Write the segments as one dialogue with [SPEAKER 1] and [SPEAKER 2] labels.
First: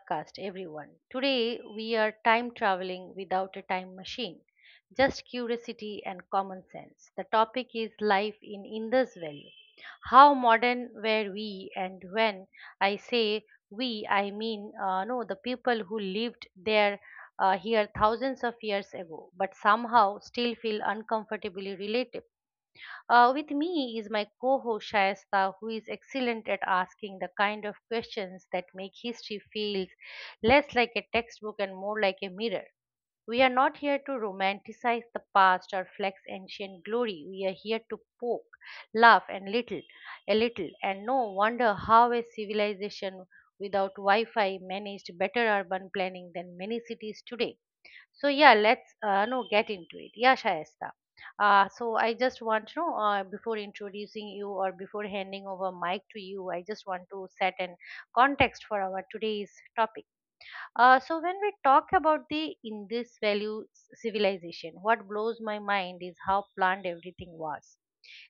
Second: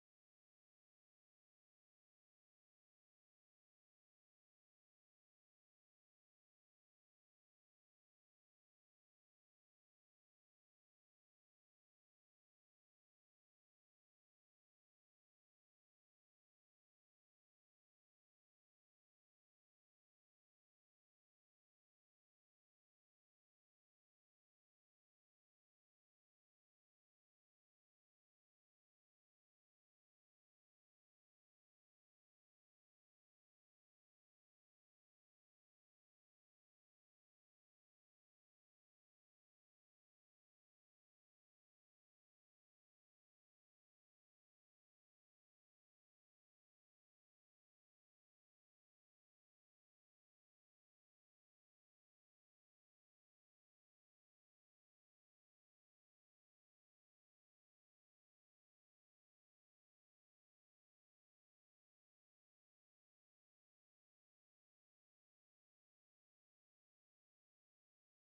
[SPEAKER 1] podcast, everyone. Today we are time traveling without a time machine, just curiosity and common sense. The topic is life in Indus Valley. How modern were we? And when I say we, I mean no, the people who lived there here thousands of years ago, but somehow still feel uncomfortably relatable. With me is my co host Shayesta, who is excellent at asking the kind of questions that make history feel less like a textbook and more like a mirror. We are not here to romanticize the past or flex ancient glory. We are here to poke, laugh, and a little, and no wonder how a civilization without Wi Fi managed better urban planning than many cities today. So yeah, let's no get into it. Yeah, Shayesta. So I just want to know before introducing you or before handing over mic to you, I just want to set an context for our today's topic. So when we talk about the Indus value civilization, what blows my mind is how planned everything was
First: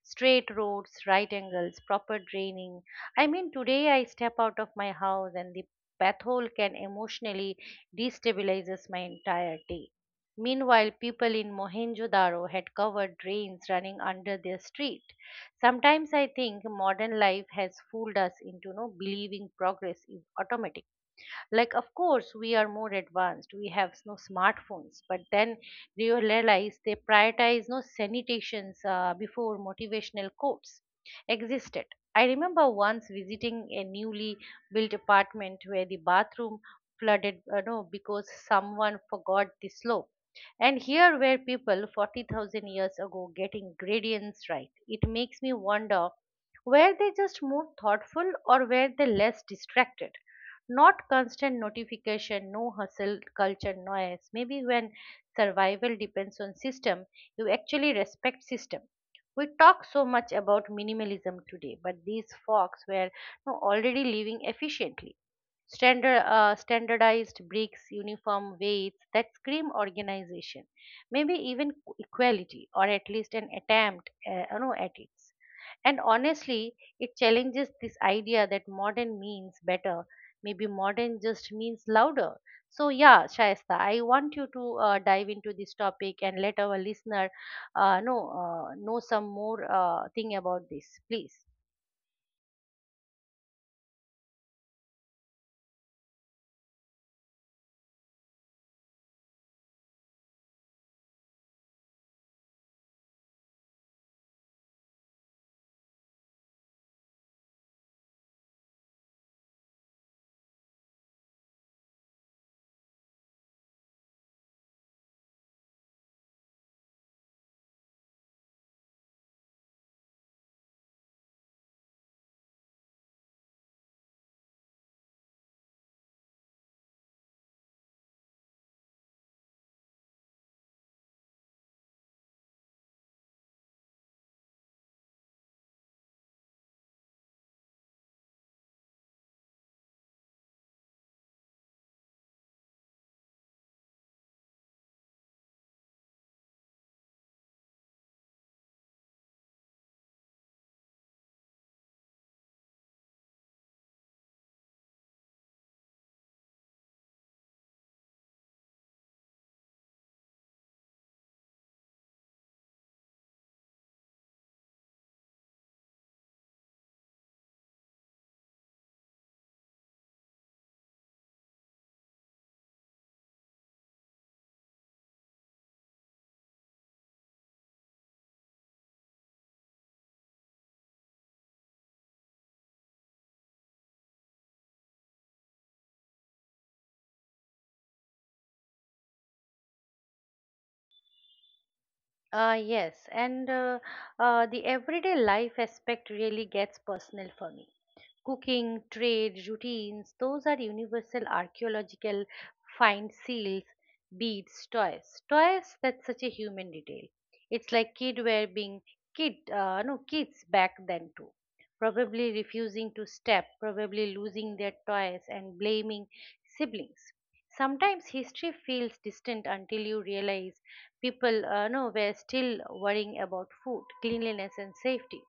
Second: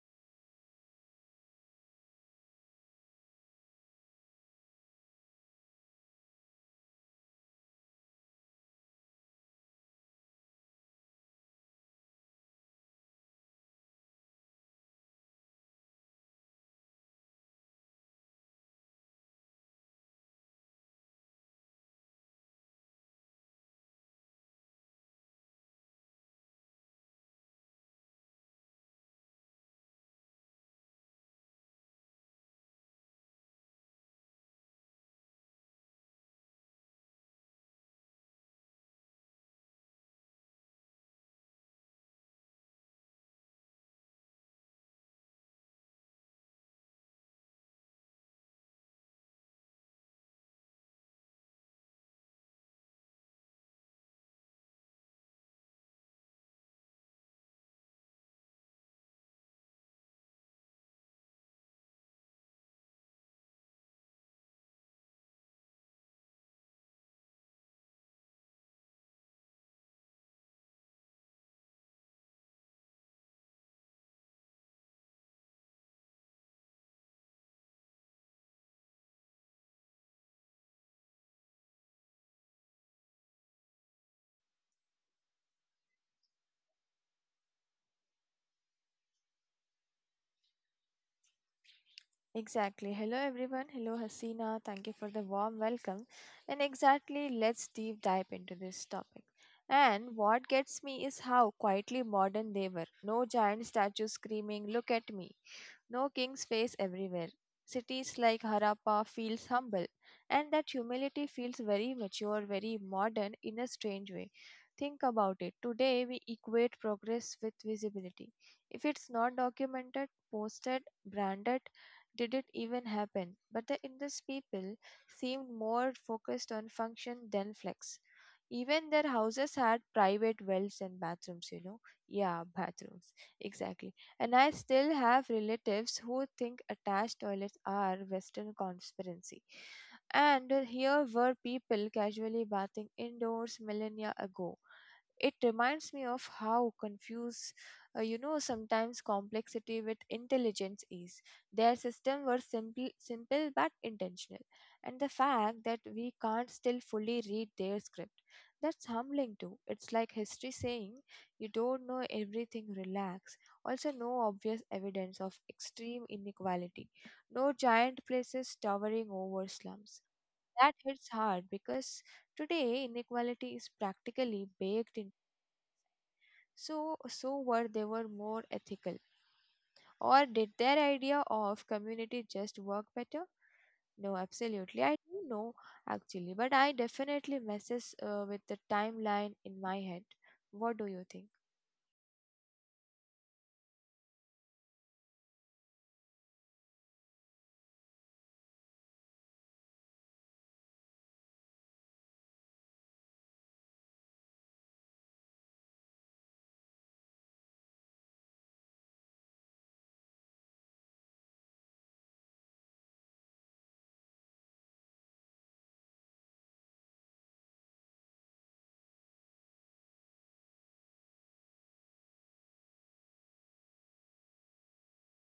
[SPEAKER 1] straight roads, right angles, proper draining. I mean, today I step out of my house and the path hole can emotionally destabilizes my entire day. Meanwhile, people in Mohenjo-daro had covered drains running under their street. Sometimes I think modern life has fooled us into no believing progress is automatic like of course we are more advanced we have no smartphones but then you realize they prioritize no sanitations before motivational quotes existed. I remember once visiting a newly built apartment where the bathroom flooded no because someone forgot the slope and here were people 40,000 years ago getting gradients right. It makes me wonder were they just more thoughtful or were they less distracted? Not constant notification, no hustle culture noise. Maybe when survival depends on system, you actually respect system. We talk so much about minimalism today, but these folks were no, already living efficiently. Standardized bricks, uniform weights that scream organization, maybe even equality, or at least an attempt at it. And honestly, it challenges this idea that modern means better. Maybe modern just means louder. So, yeah, Shaista, I want you to dive into this topic and let our listener know some more thing about this, please.
[SPEAKER 2] Exactly. Hello, everyone. Hello, Hasina. Thank you for the warm welcome. And exactly, let's deep dive into this topic. And what gets me is how quietly modern they were. No giant statues screaming, Look at me no king's face everywhere. Cities like Harappa feels humble, and that humility feels very mature, very modern in a strange way. Think about it. Today we equate progress with visibility. If it's not documented, posted, branded, did it even happen? But the Indus people seemed more focused on function than flex. Even their houses had private wells and bathrooms, you know. Yeah, bathrooms. Exactly. And I still have relatives who think attached toilets are Western conspiracy. And here were people casually bathing indoors millennia ago. It reminds me of how confused, sometimes complexity with intelligence is. Their system were simple, simple but intentional, and the fact that we can't still fully read their script, that's humbling too. It's like history saying, "You don't know everything. Relax." also no obvious evidence of extreme inequality, no giant places towering over slums. That hits hard because today inequality is practically baked in. So were they were more ethical, or did their idea of community just work better? No, absolutely. I don't know actually, but I definitely messes with the timeline in my head. What do you think?
[SPEAKER 1] Yes, and the everyday life aspect really gets personal for me. Cooking, trade, routines, those are universal archaeological find seals, beads, toys. Toys, that's such a human detail. It's like kid wear being kid, no, kids back then too. Probably refusing to step, probably losing their toys and blaming siblings. Sometimes history feels distant until you realize people know were still worrying about food, cleanliness, and safety.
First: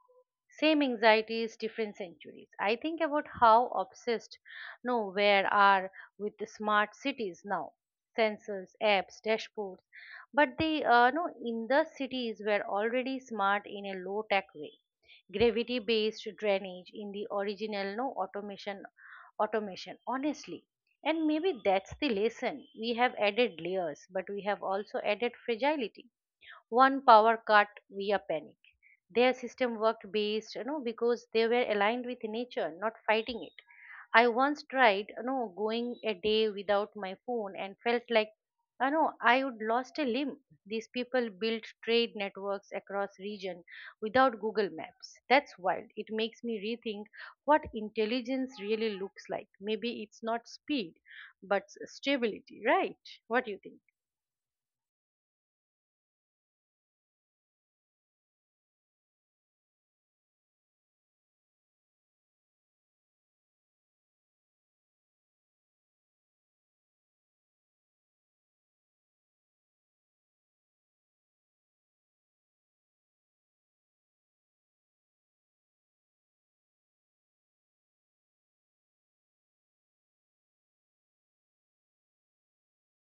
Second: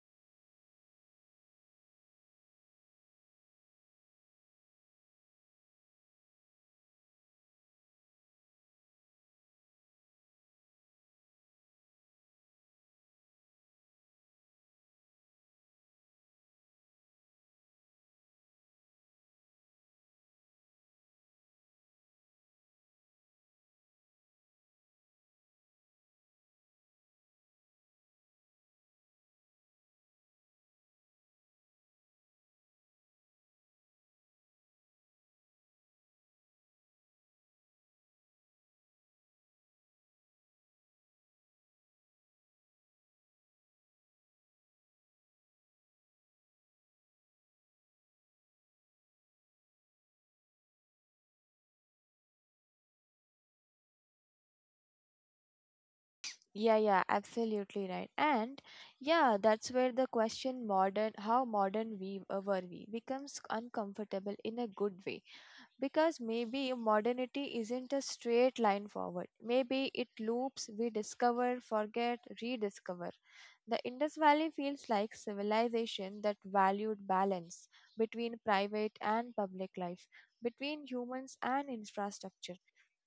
[SPEAKER 1] Same anxieties, different centuries. I think about how obsessed no where are with the smart cities now, sensors, apps, dashboards. But they no in the cities were already smart in a low tech way gravity based drainage in the original no automation honestly, and maybe that's the lesson. We have added layers, but we have also added fragility one power cut via panic. Their system worked based, you know, because they were aligned with nature, not fighting it. I once tried, you know, going a day without my phone and felt like, you know, I would lost a limb. These people built trade networks across region without Google Maps. That's wild. It makes me rethink what intelligence really looks like. Maybe it's not speed, but stability, right? What do you think?
[SPEAKER 2] Yeah, yeah, absolutely right. And yeah, that's where the question modern how modern we were we becomes uncomfortable in a good way because maybe modernity isn't a straight line forward. Maybe it loops we discover, forget, rediscover. The Indus Valley feels like civilization that valued balance between private and public life, between humans and infrastructure.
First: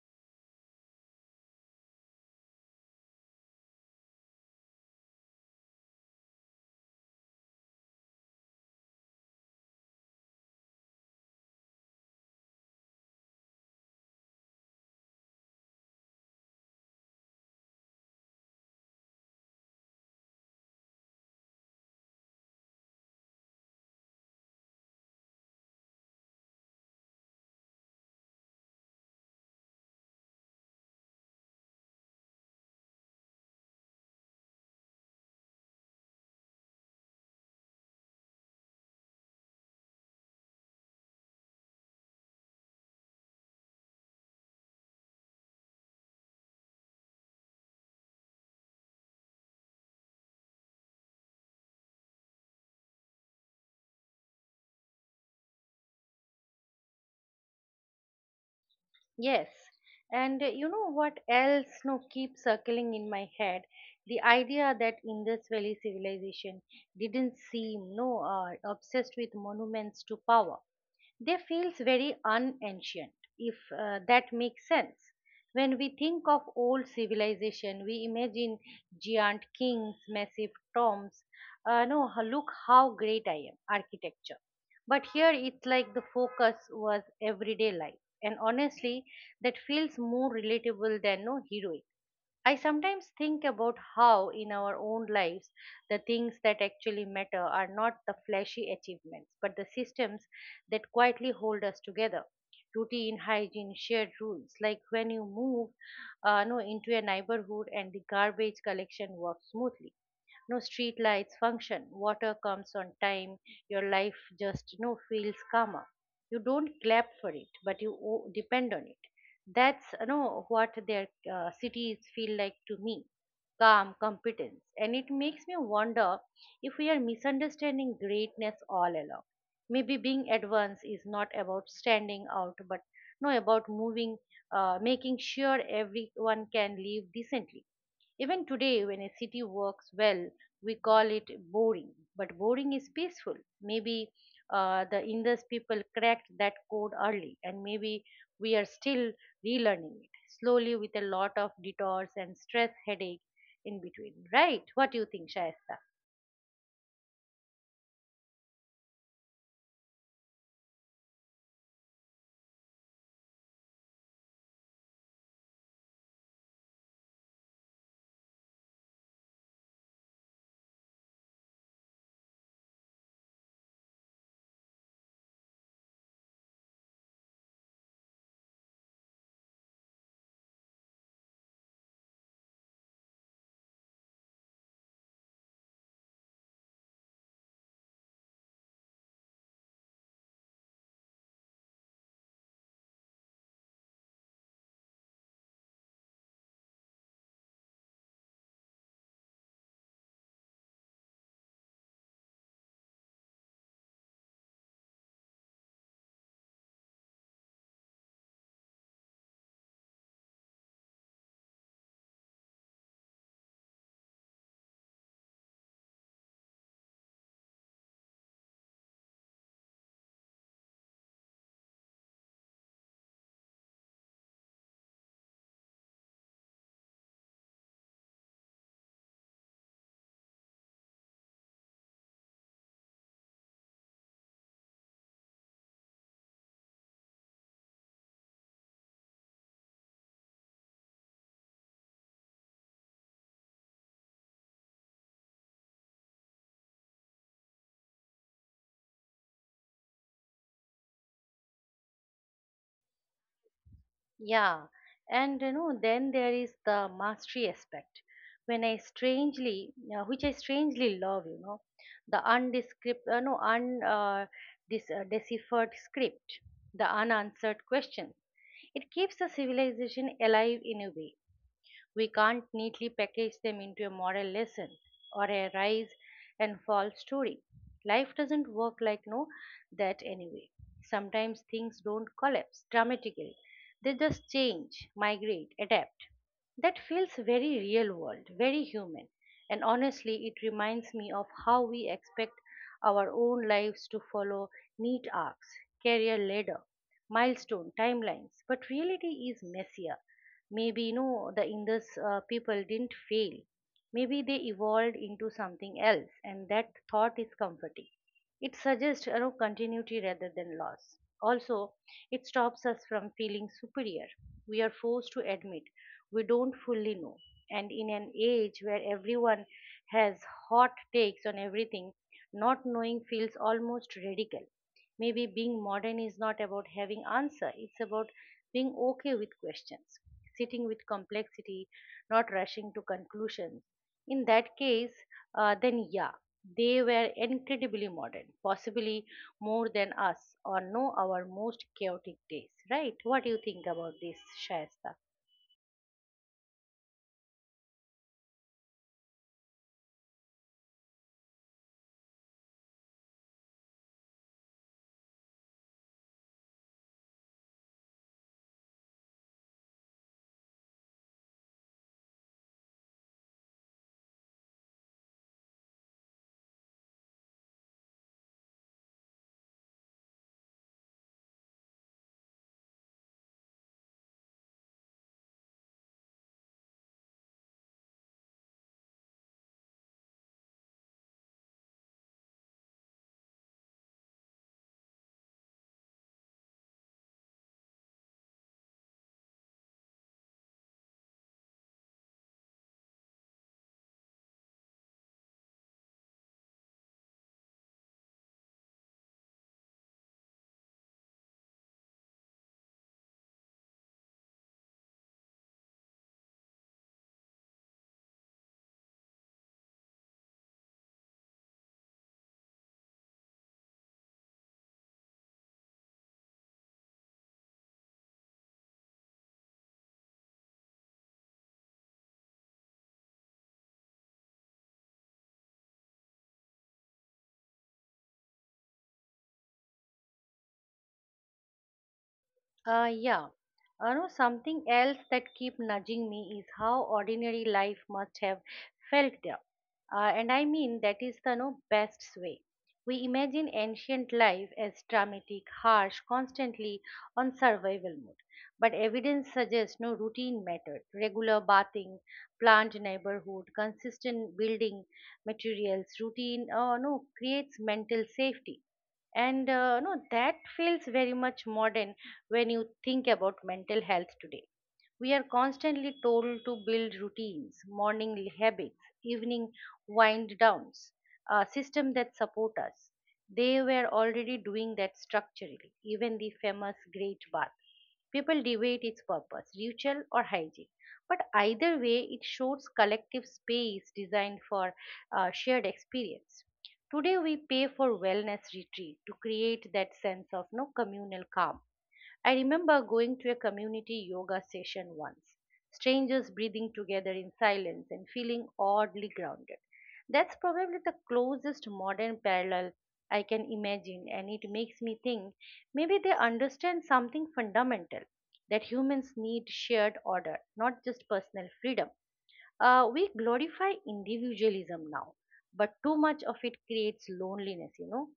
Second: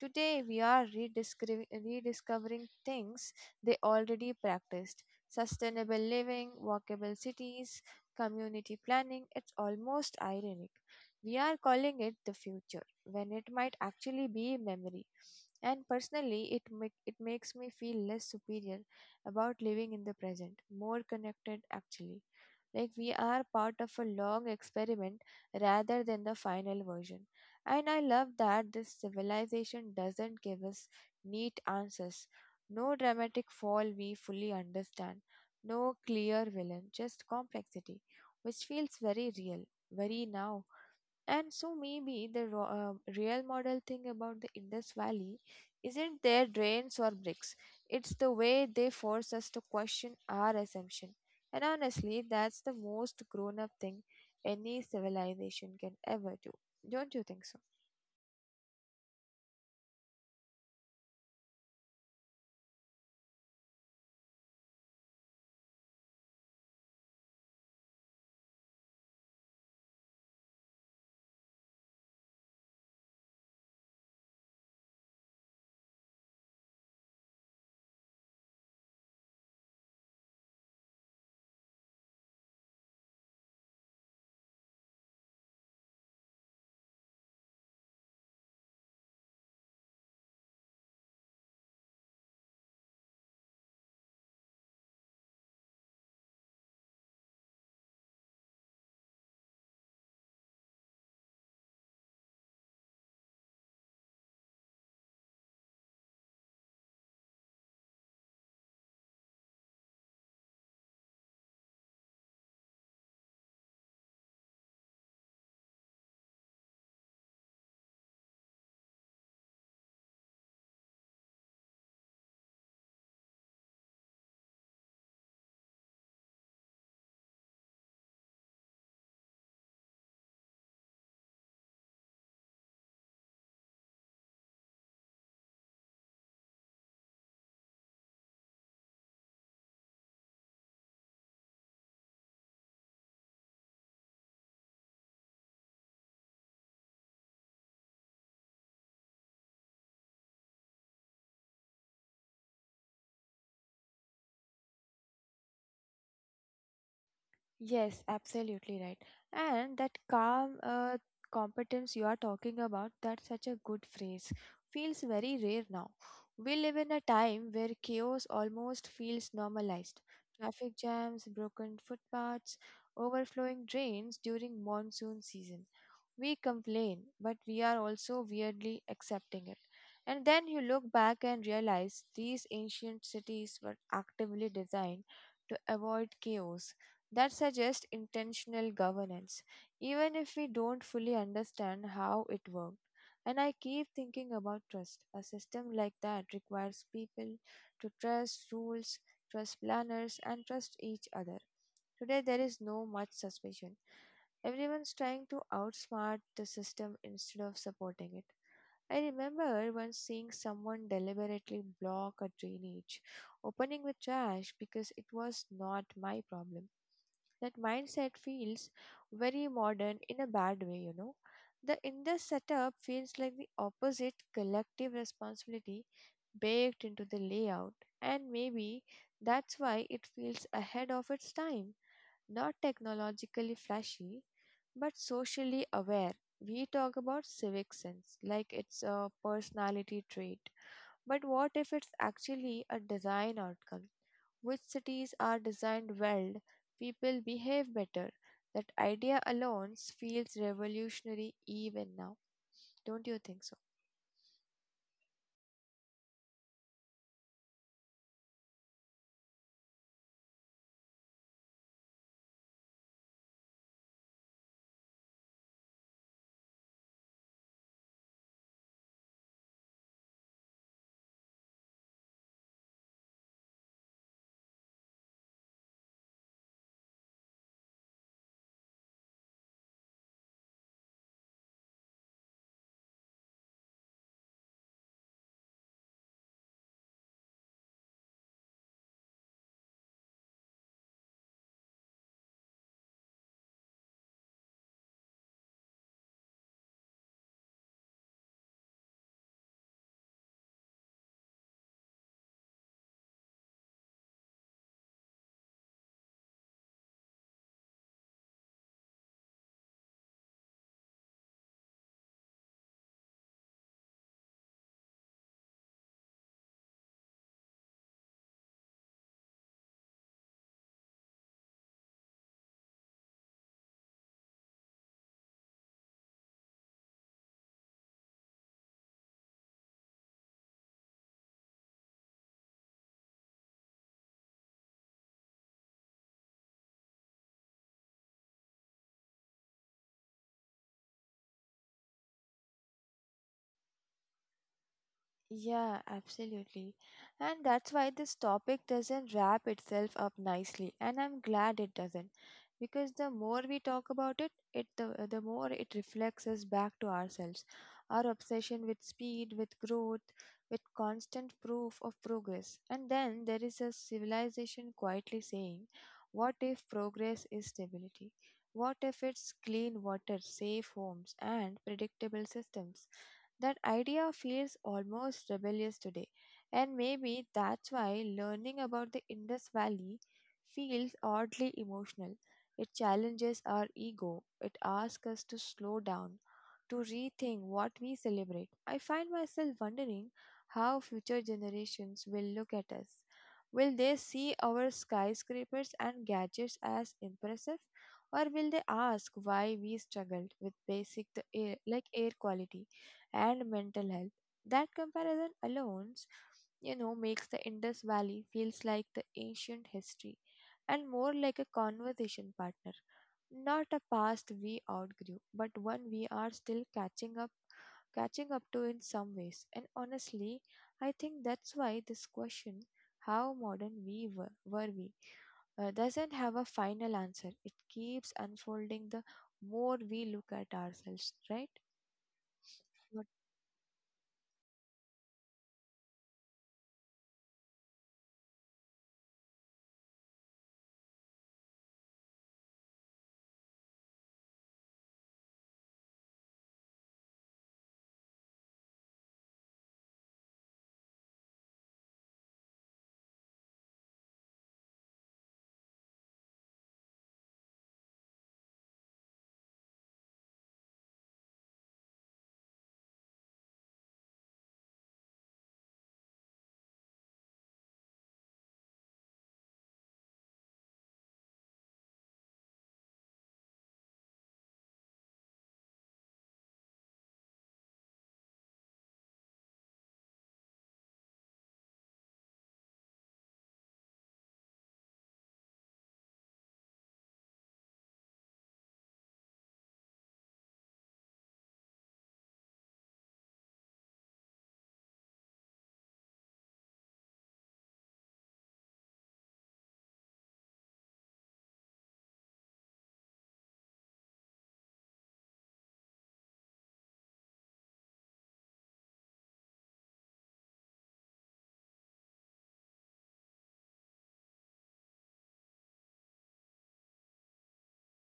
[SPEAKER 2] Today, we are rediscovering things they already practiced sustainable living, walkable cities, community planning. It's almost ironic we are calling it the future when it might actually be memory. And personally, it makes me feel less superior about living in the present, more connected actually. Like we are part of a long experiment rather than the final version. And I love that this civilization doesn't give us neat answers. No dramatic fall we fully understand, no clear villain, just complexity, which feels very real, very now. And so maybe the real model thing about the Indus Valley isn't their drains or bricks. It's the way they force us to question our assumption. And honestly, that's the most grown up thing any civilization can ever do. Don't you think so?
[SPEAKER 1] Yes, and you know what else no keeps circling in my head? The idea that Indus Valley civilization didn't seem no obsessed with monuments to power. They feels very unancient, if that makes sense. When we think of old civilization, we imagine giant kings, massive tombs. No, h- look how great I am, architecture. But here it's like the focus was everyday life and honestly that feels more relatable than no heroic. I sometimes think about how in our own lives the things that actually matter are not the flashy achievements but the systems that quietly hold us together routine hygiene shared rules like when you move no into a neighborhood and the garbage collection works smoothly no street lights function. Water comes on time. Your life just no feels calmer. You don't clap for it, but you depend on it. That's you know what their cities feel like to me. Calm, competence, and it makes me wonder if we are misunderstanding greatness all along. Maybe being advanced is not about standing out, but no about moving making sure everyone can live decently. Even today, when a city works well, we call it boring. But boring is peaceful. Maybe the Indus people cracked that code early, and maybe we are still relearning it slowly with a lot of detours and stress headache in between. Right? What do you think, Shayesta?
[SPEAKER 2] Yes, absolutely right. And that calm competence you are talking about, that's such a good phrase. Feels very rare now. We live in a time where chaos almost feels normalized. Traffic jams, broken footpaths, overflowing drains during monsoon season. We complain, but we are also weirdly accepting it. And then you look back and realize these ancient cities were actively designed to avoid chaos. That suggests intentional governance, even if we don't fully understand how it worked. And I keep thinking about trust. A system like that requires people to trust rules, trust planners, and trust each other. Today, there is no much suspicion. Everyone's trying to outsmart the system instead of supporting it. I remember once seeing someone deliberately block a drainage opening with trash because it was not my problem. That mindset feels very modern in a bad way, you know. The in this setup feels like the opposite collective responsibility baked into the layout, and maybe that's why it feels ahead of its time. Not technologically flashy, but socially aware. We talk about civic sense like it's a personality trait. But what if it's actually a design outcome? Which cities are designed well? People behave better. That idea alone feels revolutionary even now. Don't you think so?
[SPEAKER 1] Yeah, and you know, then there is the mastery aspect, which I strangely love, you know, the undescript, no, un, this deciphered script, the unanswered questions. It keeps a civilization alive in a way. We can't neatly package them into a moral lesson or a rise and fall story. Life doesn't work like no that anyway. Sometimes things don't collapse dramatically. They just change, migrate, adapt. That feels very real world, very human. And honestly, it reminds me of how we expect our own lives to follow neat arcs, career ladder, milestone timelines. But reality is messier. Maybe you know the Indus people didn't fail. Maybe they evolved into something else, and that thought is comforting. It suggests you know, continuity rather than loss. Also, it stops us from feeling superior. We are forced to admit we don't fully know. And in an age where everyone has hot takes on everything, not knowing feels almost radical. Maybe being modern is not about having answer it's about being okay with questions, sitting with complexity, not rushing to conclusions. In that case, then yeah, they were incredibly modern, possibly more than us or know our most chaotic days, right? What do you think about this, Shasta?
[SPEAKER 2] Yeah, absolutely. And that's why this topic doesn't wrap itself up nicely, and I'm glad it doesn't. Because the more we talk about it, the more it reflects us back to ourselves. Our obsession with speed, with growth, with constant proof of progress. And then there is a civilization quietly saying, what if progress is stability? What if it's clean water, safe homes, and predictable systems? That idea feels almost rebellious today, and maybe that's why learning about the Indus Valley feels oddly emotional. It challenges our ego, it asks us to slow down, to rethink what we celebrate. I find myself wondering how future generations will look at us. Will they see our skyscrapers and gadgets as impressive, or will they ask why we struggled with basic the air, like air quality? And mental health. That comparison alone, you know, makes the Indus Valley feels like the ancient history and more like a conversation partner, not a past we outgrew, but one we are still catching up to in some ways. And honestly, I think that's why this question how modern we were we doesn't have a final answer. It keeps unfolding the more we look at ourselves, right?
[SPEAKER 1] Yeah. You know, something else that keep nudging me is how ordinary life must have felt there. And I mean that is the no best way. We imagine ancient life as dramatic, harsh, constantly on survival mode. But evidence suggests no routine mattered. Regular bathing, planned neighborhood, consistent building materials, routine, no creates mental safety and no that feels very much modern when you think about mental health today. We are constantly told to build routines, morning habits, evening wind downs, a system that support us. They were already doing that structurally, even the famous Great Bath. People debate its purpose, ritual or hygiene. But either way, it shows collective space designed for shared experience. Today, we pay for wellness retreat to create that sense of no communal calm. I remember going to a community yoga session once, strangers breathing together in silence and feeling oddly grounded. That's probably the closest modern parallel I can imagine, and it makes me think maybe they understand something fundamental that humans need shared order, not just personal freedom. We glorify individualism now, but too much of it creates loneliness, you know.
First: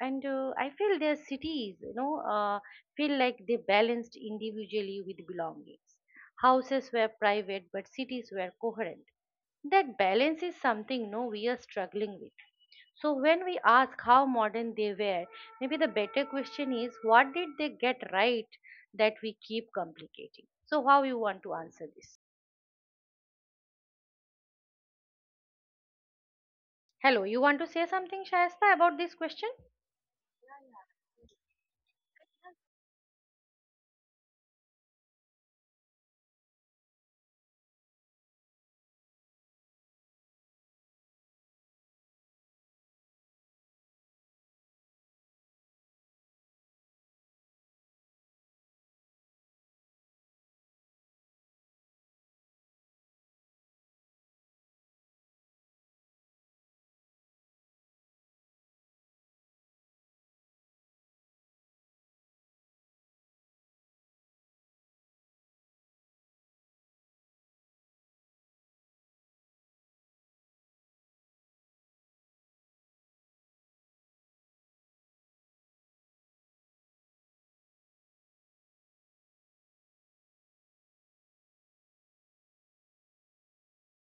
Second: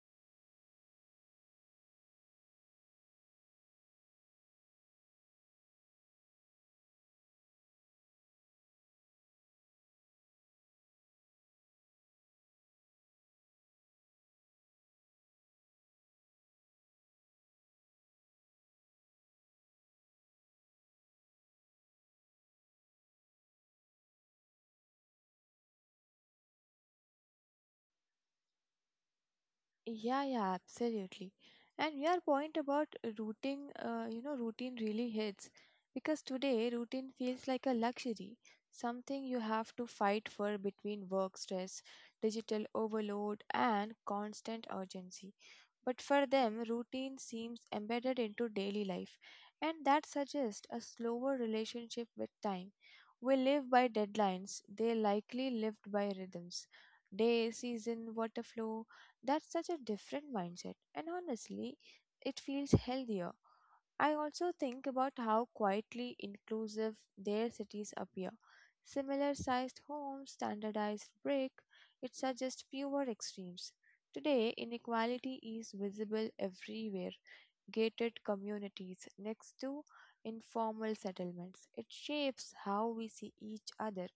[SPEAKER 1] And I feel their cities, feel like they balanced individually with belongings. Houses were private, but cities were coherent. That balance is something no we are struggling with. So when we ask how modern they were, maybe the better question is what did they get right that we keep complicating. So how you want to answer this? Hello, you want to say something, Shayasta, about this question?
[SPEAKER 2] Yeah, yeah, absolutely. And your point about routine really hits because today routine feels like a luxury, something you have to fight for between work stress, digital overload, and constant urgency. But for them, routine seems embedded into daily life, and that suggests a slower relationship with time. We live by deadlines, they likely lived by rhythms. Day, season, water flow that's such a different mindset, and honestly, it feels healthier. I also think about how quietly inclusive their cities appear. Similar sized homes, standardized brick, it suggests fewer extremes. Today, inequality is visible everywhere, gated communities next to informal settlements. It shapes how we see each other.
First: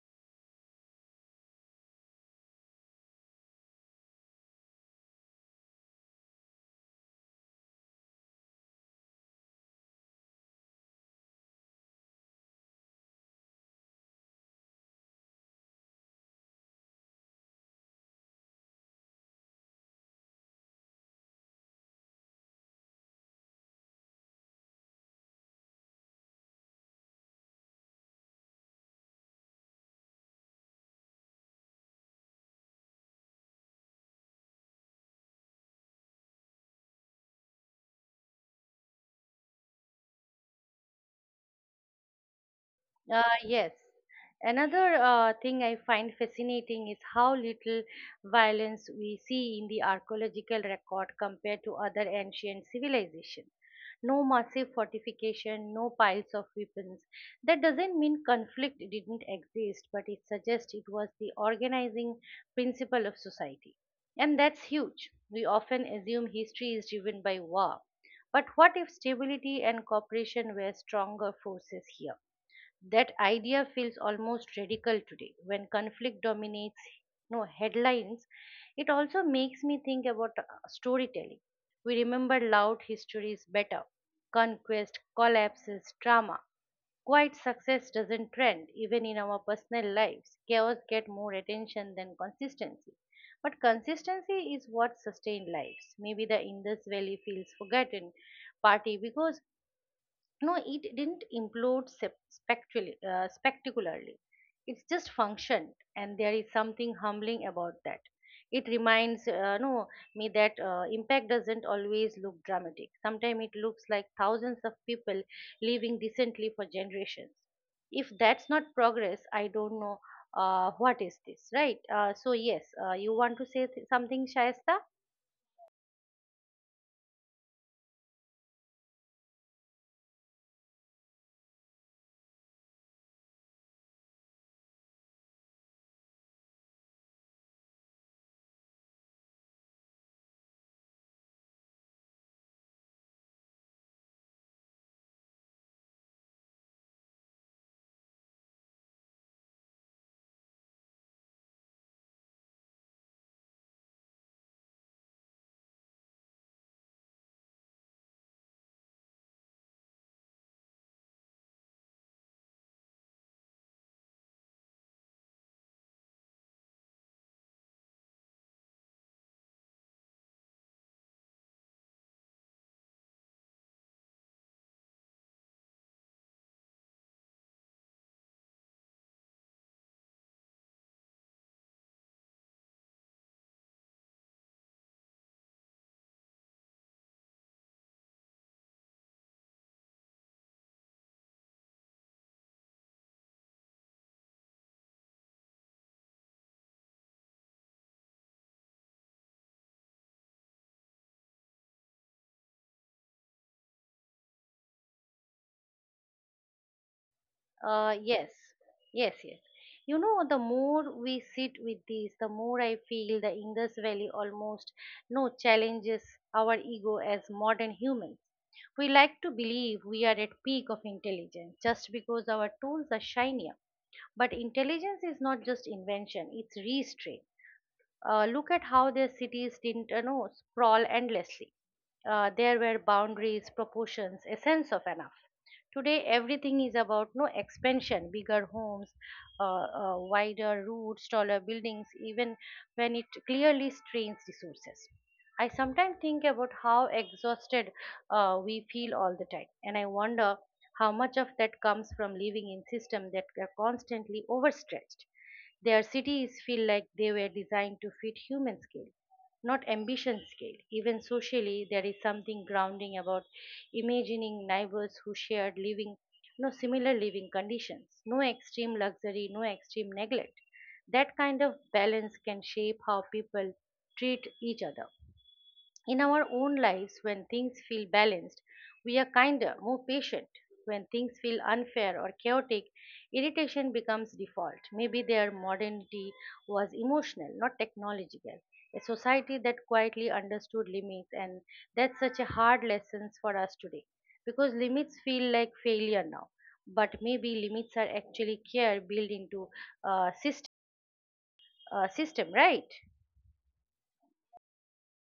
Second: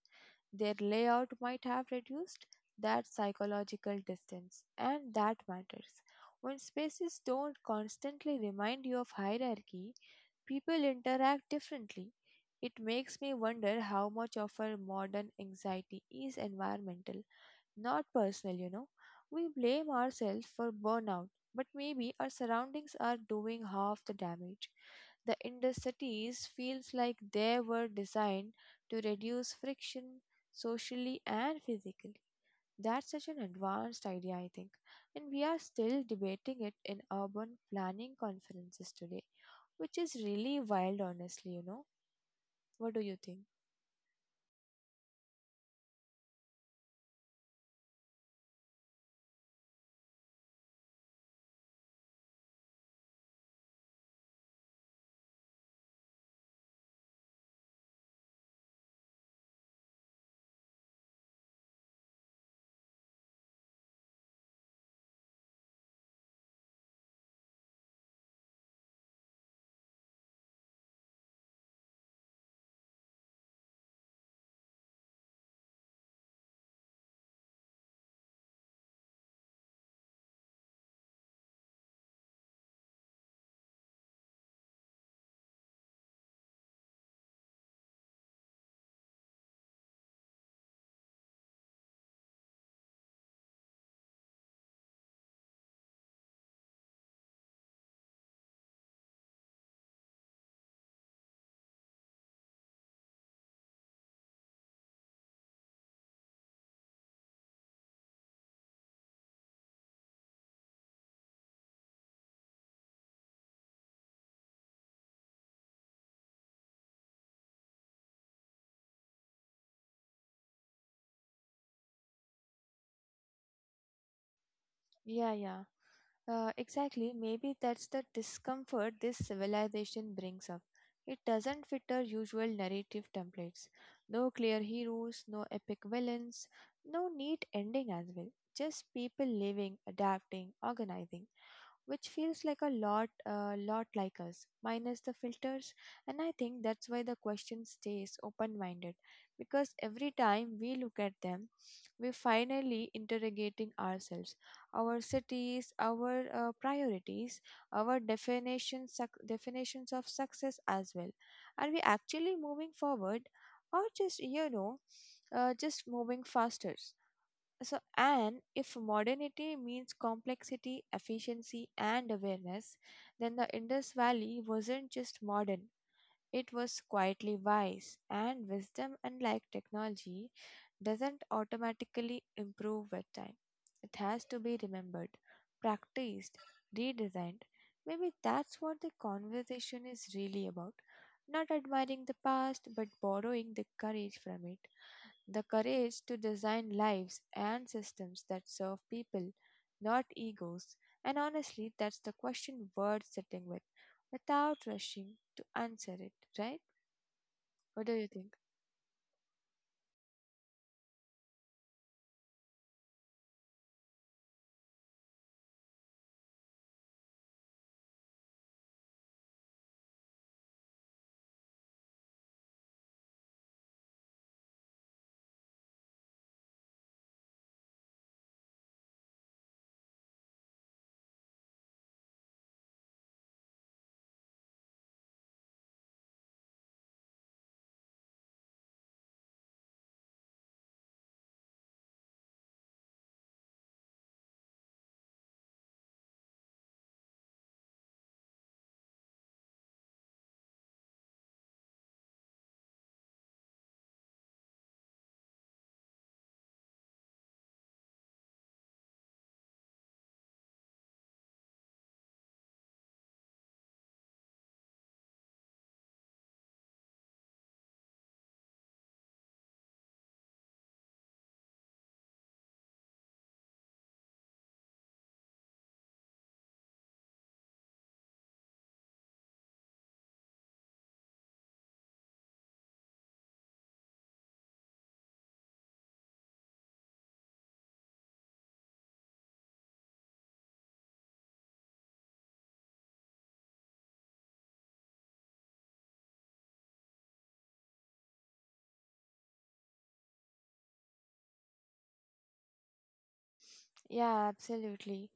[SPEAKER 2] Their layout might have reduced that psychological distance, and that matters. When spaces don't constantly remind you of hierarchy, people interact differently. It makes me wonder how much of our modern anxiety is environmental not personal, you know. We blame ourselves for burnout, but maybe our surroundings are doing half the damage. The Indus cities feels like they were designed to reduce friction socially and physically. That's such an advanced idea, I think. And we are still debating it in urban planning conferences today, which is really wild, honestly, you know. What do you
[SPEAKER 1] Uh,
[SPEAKER 2] think?
[SPEAKER 1] yes. Another thing I find fascinating is how little violence we see in the archaeological record compared to other ancient civilizations. No massive fortification, no piles of weapons. That doesn't mean conflict didn't exist, but it suggests it was the organizing principle of society. And that's huge. We often assume history is driven by war. But what if stability and cooperation were stronger forces here? That idea feels almost radical today when conflict dominates no headlines. It also makes me think about storytelling. We remember loud histories better. Conquest, collapses, drama. Quiet success doesn't trend even in our personal lives. Chaos get more attention than consistency. But consistency is what sustains lives. Maybe the Indus Valley feels forgotten partly because no it didn't implode spectrally, spectacularly, it's just functioned, and there is something humbling about that. It reminds me that impact doesn't always look dramatic. Sometimes it looks like thousands of people living decently for generations. If that's not progress, I don't know what is. This right? So yes, you want to say something, Shaista?
[SPEAKER 2] Yeah, yeah. Exactly. Maybe that's the discomfort this civilization brings up. It doesn't fit our usual narrative templates. No clear heroes, no epic villains, no neat ending as well. Just people living, adapting, organizing which feels like a lot like us minus the filters. And I think that's why the question stays open minded, because every time we look at them we finally interrogating ourselves, our cities, our priorities, our definitions of success as well. Are we actually moving forward, or just you know just moving faster? So, and if modernity means complexity, efficiency, and awareness, then the Indus Valley wasn't just modern, it was quietly wise. And wisdom, unlike technology, doesn't automatically improve with time. It has to be remembered, practiced, redesigned. Maybe that's what the conversation is really about. Not admiring the past, but borrowing the courage from it the courage to design lives and systems that serve people, not egos. And honestly, that's the question worth sitting with without rushing to answer it, right? What do
[SPEAKER 1] Uh,
[SPEAKER 2] you
[SPEAKER 1] yes,
[SPEAKER 2] think?
[SPEAKER 1] yes. You know, the more we sit with this, the more I feel the Indus Valley almost no challenges our ego as modern humans. We like to believe we are at peak of intelligence just because our tools are shinier. But intelligence is not just invention, it's restraint. Look at how their cities didn't, you know, sprawl endlessly. There were boundaries, proportions, a sense of enough. Today, everything is about no expansion, bigger homes, wider routes, taller buildings, even when it clearly strains resources. I sometimes think about how exhausted we feel all the time, and I wonder how much of that comes from living in systems that are constantly overstretched. Their cities feel like they were designed to fit human scale, not ambition scale. Even socially, there is something grounding about imagining neighbors who shared living, no similar living conditions, no extreme luxury, no extreme neglect. That kind of balance can shape how people treat each other. In our own lives, when things feel balanced, we are kinder, more patient. When things feel unfair or chaotic, irritation becomes default. Maybe their modernity was emotional, not technological. A society that quietly understood limits, and that's such a hard lesson for us today because limits feel like failure now. But maybe limits are actually care built into a system, system, right?
[SPEAKER 2] Yeah, absolutely.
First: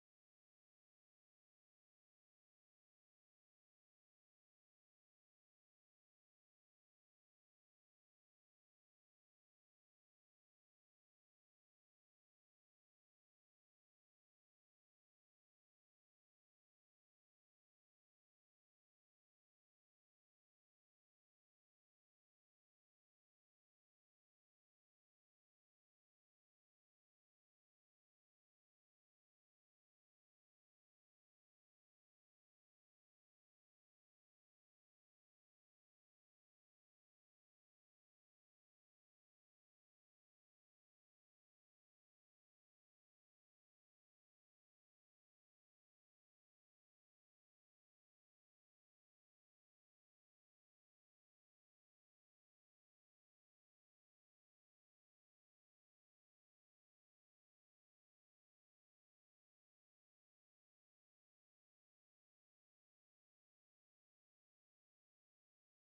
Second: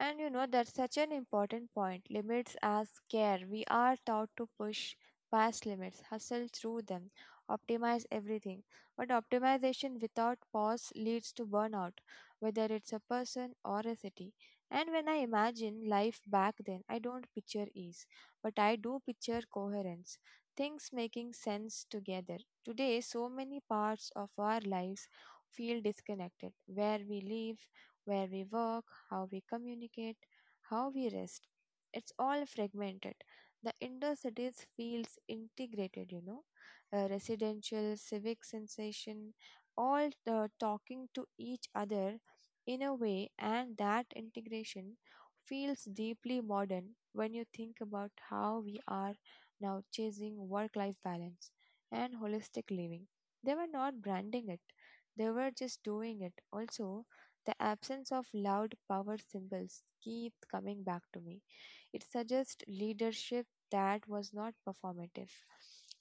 [SPEAKER 2] And you know, that's such an important point. Limits as care. We are taught to push past limits, hustle through them, optimize everything. But optimization without pause leads to burnout, whether it's a person or a city. And when I imagine life back then, I don't picture ease, but I do picture coherence, things making sense together. Today, so many parts of our lives feel disconnected where we live, where we work, how we communicate, how we rest. It's all fragmented. The indoor cities feels integrated, you know, residential, civic sensation, all the talking to each other in a way, and that integration feels deeply modern when you think about how we are now chasing work life balance and holistic living. They were not branding it, they were just doing it. Also, the absence of loud power symbols keeps coming back to me. It suggests leadership that was not performative.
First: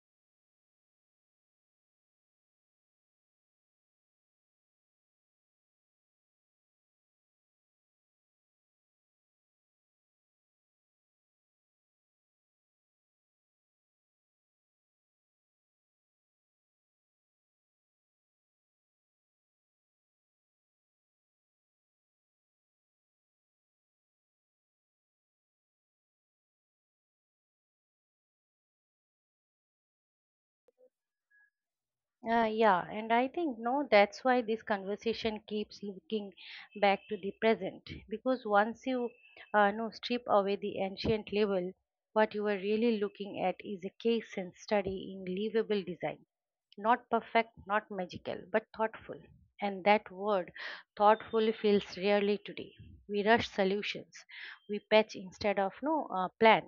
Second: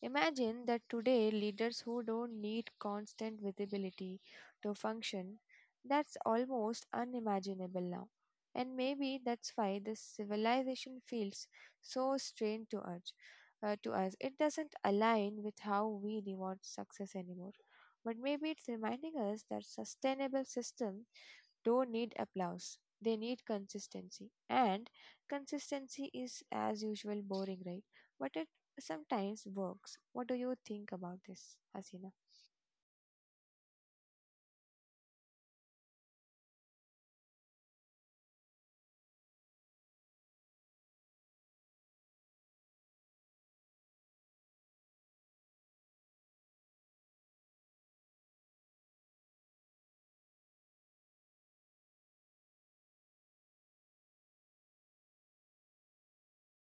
[SPEAKER 2] Imagine that today leaders who don't need constant visibility to function, that's almost unimaginable now. And maybe that's why this civilization feels so strange to us. To us, it doesn't align with how we reward success anymore. But maybe it's reminding us that sustainable systems don't need applause. They need consistency. And consistency is, as usual, boring, right? But it sometimes works. What do you think about this, Hasina?
[SPEAKER 1] Yeah, and I think no, that's why this conversation keeps looking back to the present, because once you no strip away the ancient label, what you are really looking at is a case and study in livable design. Not perfect, not magical, but thoughtful. And that word thoughtful feels rarely today. We rush solutions, we patch instead of no plan,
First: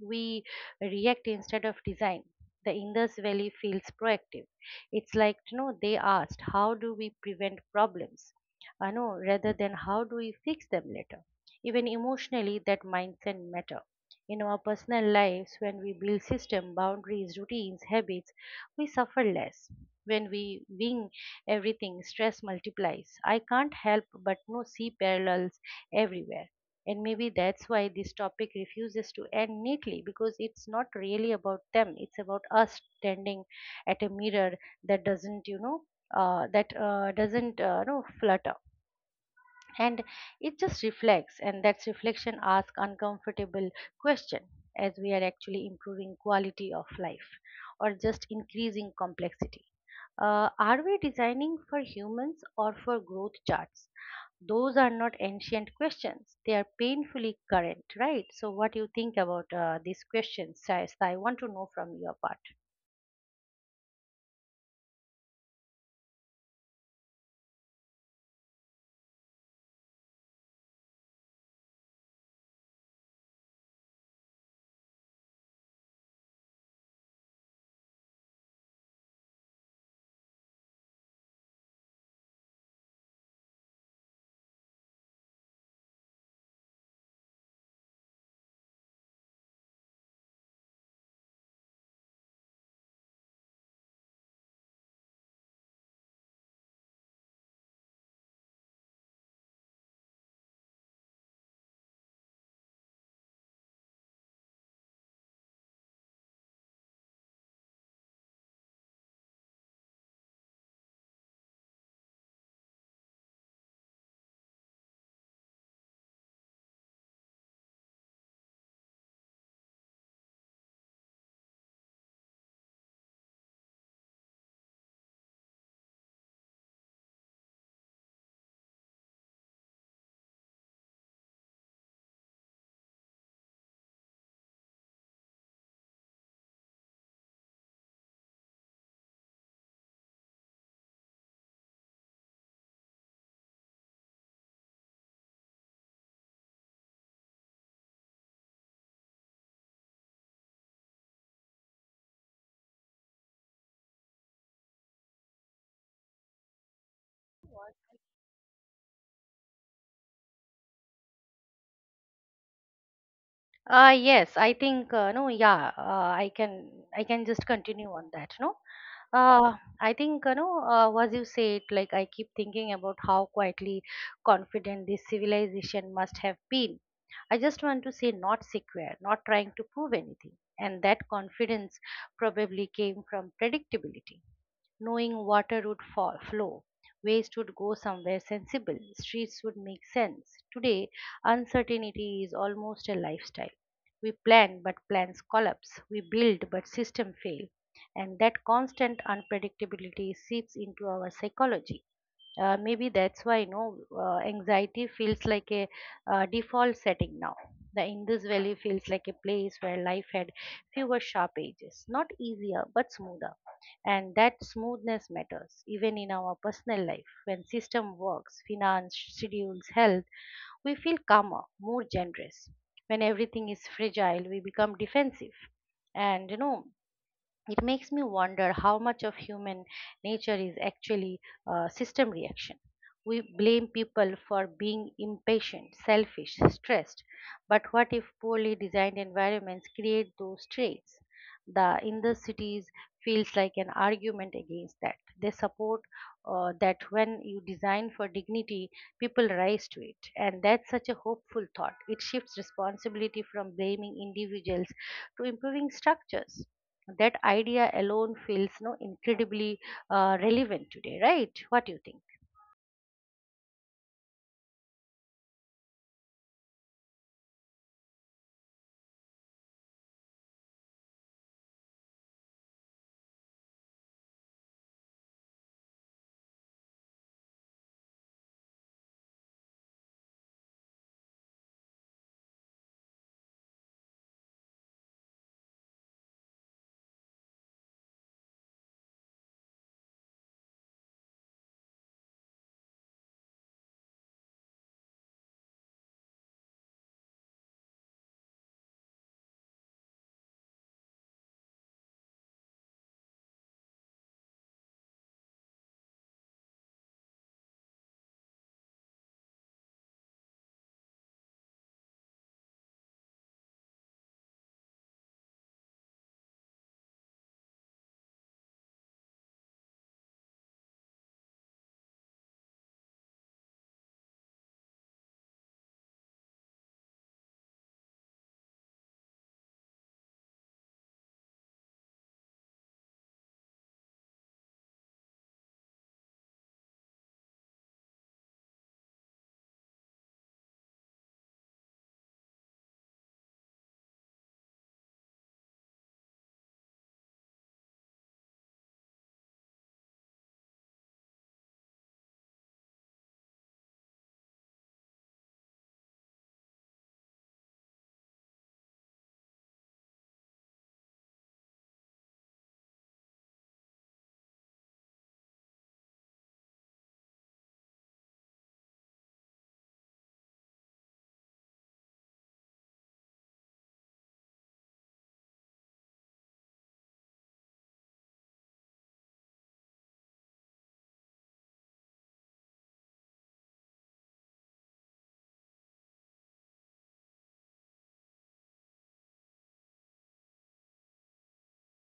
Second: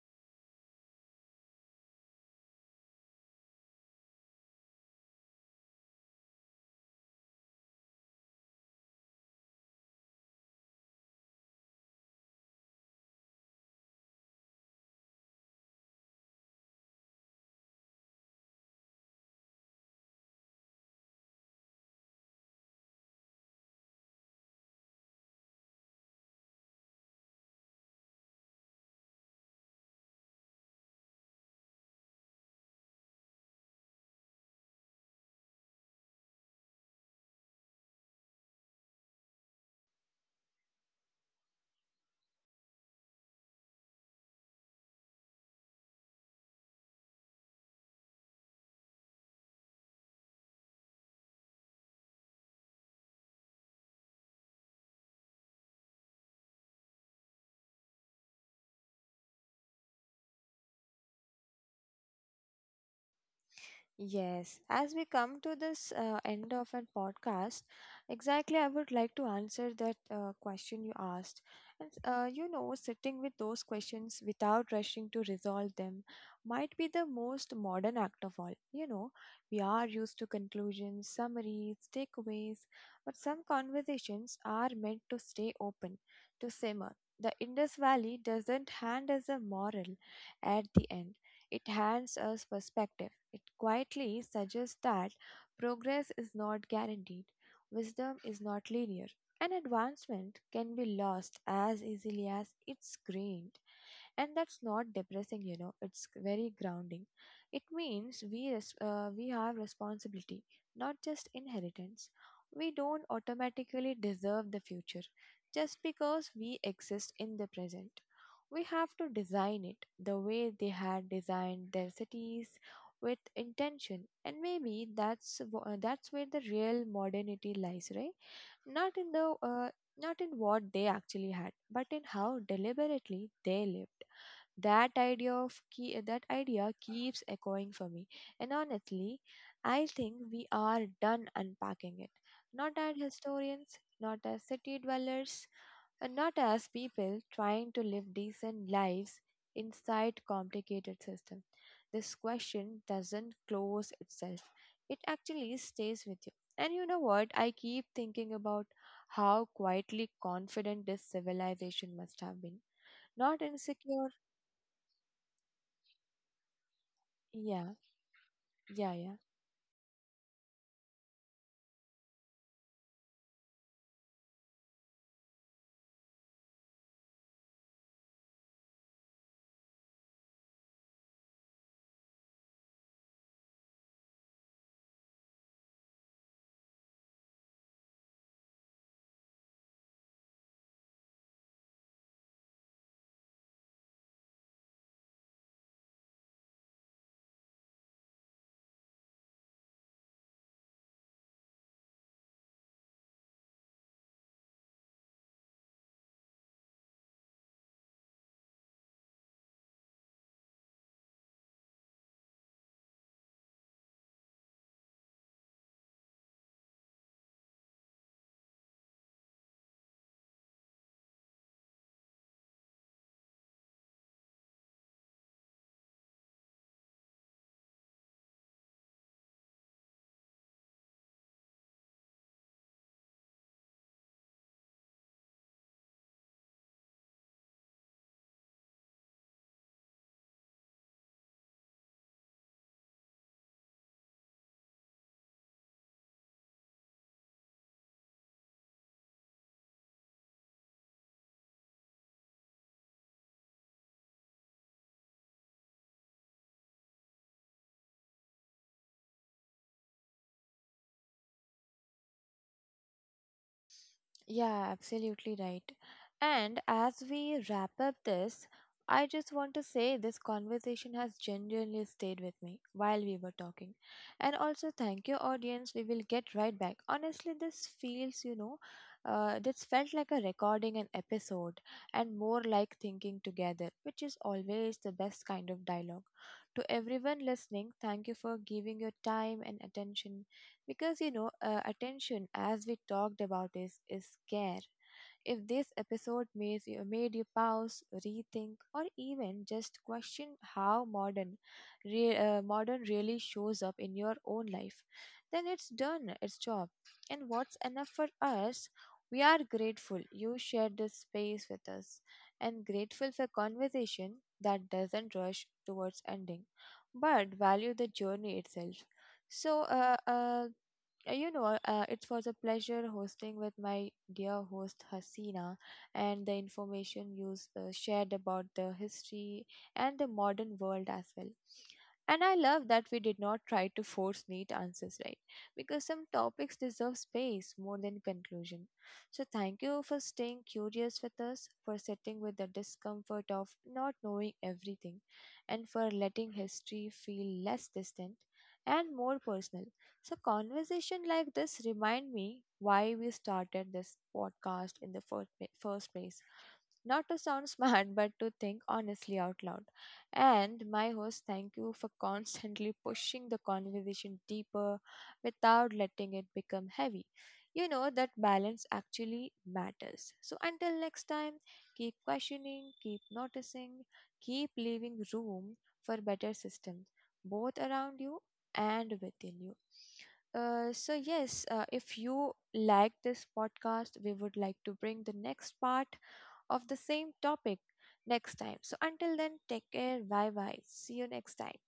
[SPEAKER 1] we react instead of design. The Indus Valley feels proactive. It's like, you know, they asked, how do we prevent problems, I know, rather than how do we fix them later? Even emotionally, that mindset matter. In our personal lives, when we build system boundaries, routines, habits, we suffer less. When we wing everything, stress multiplies. I can't help but no see parallels everywhere. And maybe that's why this topic refuses to end neatly, because it's not really about them, it's about us standing at a mirror that doesn't, you know, that doesn't, flutter, and it just reflects. And that's reflection asks uncomfortable question. As we are actually improving quality of life, or just increasing complexity? Are we designing for humans or for growth charts? Those are not ancient questions, they are painfully current, right? So what do you think about these questions, Sai? I want to know from your part.
[SPEAKER 2] Yes, as we come to this end of our podcast, exactly, I would like to answer that question you asked. And, you know, sitting with those questions without rushing to resolve them might be the most modern act of all. You know, we are used to conclusions, summaries, takeaways, but some conversations are meant to stay open, to simmer. The Indus Valley doesn't hand us a moral at the end, it hands us perspective. It quietly suggests that progress is not guaranteed, wisdom is not linear, and advancement can be lost as easily as it's gained. And that's not depressing, you know, it's very grounding. It means we have responsibility, not just inheritance. We don't automatically deserve the future just because we exist in the present. We have to design it the way they had designed their cities, with intention. And maybe that's where the real modernity lies, right? Not in the uh, not in what they actually had, but in how deliberately they lived. That idea of key, that idea keeps echoing for me. And honestly, I think we are done unpacking it, not as historians, not as city dwellers, and not as people trying to live decent lives inside complicated system. This question doesn't close itself, it actually stays with you. And you know what I keep thinking about, how quietly confident this civilization must have been, not insecure.
[SPEAKER 1] Yes, I think no, yeah, I can just
[SPEAKER 2] Yeah.
[SPEAKER 1] continue on that, no.
[SPEAKER 2] Yeah, yeah.
[SPEAKER 1] Uh, I think, you know, as you said, like, I keep thinking about how quietly confident this civilization must have been. I just want to say, not secure, not trying to prove anything, and that confidence probably came from predictability, knowing water would fall, flow, waste would go somewhere sensible, streets would make sense. Today, uncertainty is almost a lifestyle. We plan, but plans collapse. We build, but systems fail. And that constant unpredictability seeps into our psychology. Maybe that's why no anxiety feels like a default setting now. The Indus Valley feels like a place where life had fewer sharp edges, not easier but smoother. And that smoothness matters even in our personal life. When system works, finance, schedules, health, we feel calmer, more generous. When everything is fragile, we become defensive. And you know, it makes me wonder how much of human nature is actually a system reaction. We blame people for being impatient, selfish, stressed, but what if poorly designed environments create those traits? The cities feels like an argument against that. They support that when you design for dignity, people rise to it, and that's such a hopeful thought. It shifts responsibility from blaming individuals to improving structures. That idea alone feels no incredibly relevant today, right? What do you think?
[SPEAKER 2] Yeah, absolutely right. And as we wrap up this, I just want to say this conversation has genuinely stayed with me while we were talking. And also, thank you, audience. We will get right back. Honestly, this feels, this felt like a recording an episode and more like thinking together, which is always the best kind of dialogue. To everyone listening, thank you for giving your time and attention, because attention, as we talked about, is care. If this episode made you pause, rethink, or even just question how modern, modern really shows up in your own life, then it's done its job. And what's enough for us? We are grateful you shared this space with us, and grateful for conversation that doesn't rush towards ending, but value the journey itself. So, it was a pleasure hosting with my dear host Hasina, and the information shared about the history and the modern world as well. And I love that we did not try to force neat answers, right? Because some topics deserve space more than conclusion. So, thank you for staying curious with us, for sitting with the discomfort of not knowing everything, and for letting history feel less distant and more personal. So conversation like this remind me why we started this podcast in the first place. Not to sound smart, but to think honestly out loud. And my host, thank you for constantly pushing the conversation deeper without letting it become heavy. You know that balance actually matters. So until next time, keep questioning, keep noticing, keep leaving room for better systems, both around you and within you. So yes, if you like this podcast, we would like to bring the next part of the same topic next time. So until then, take care. Bye bye. See you next time.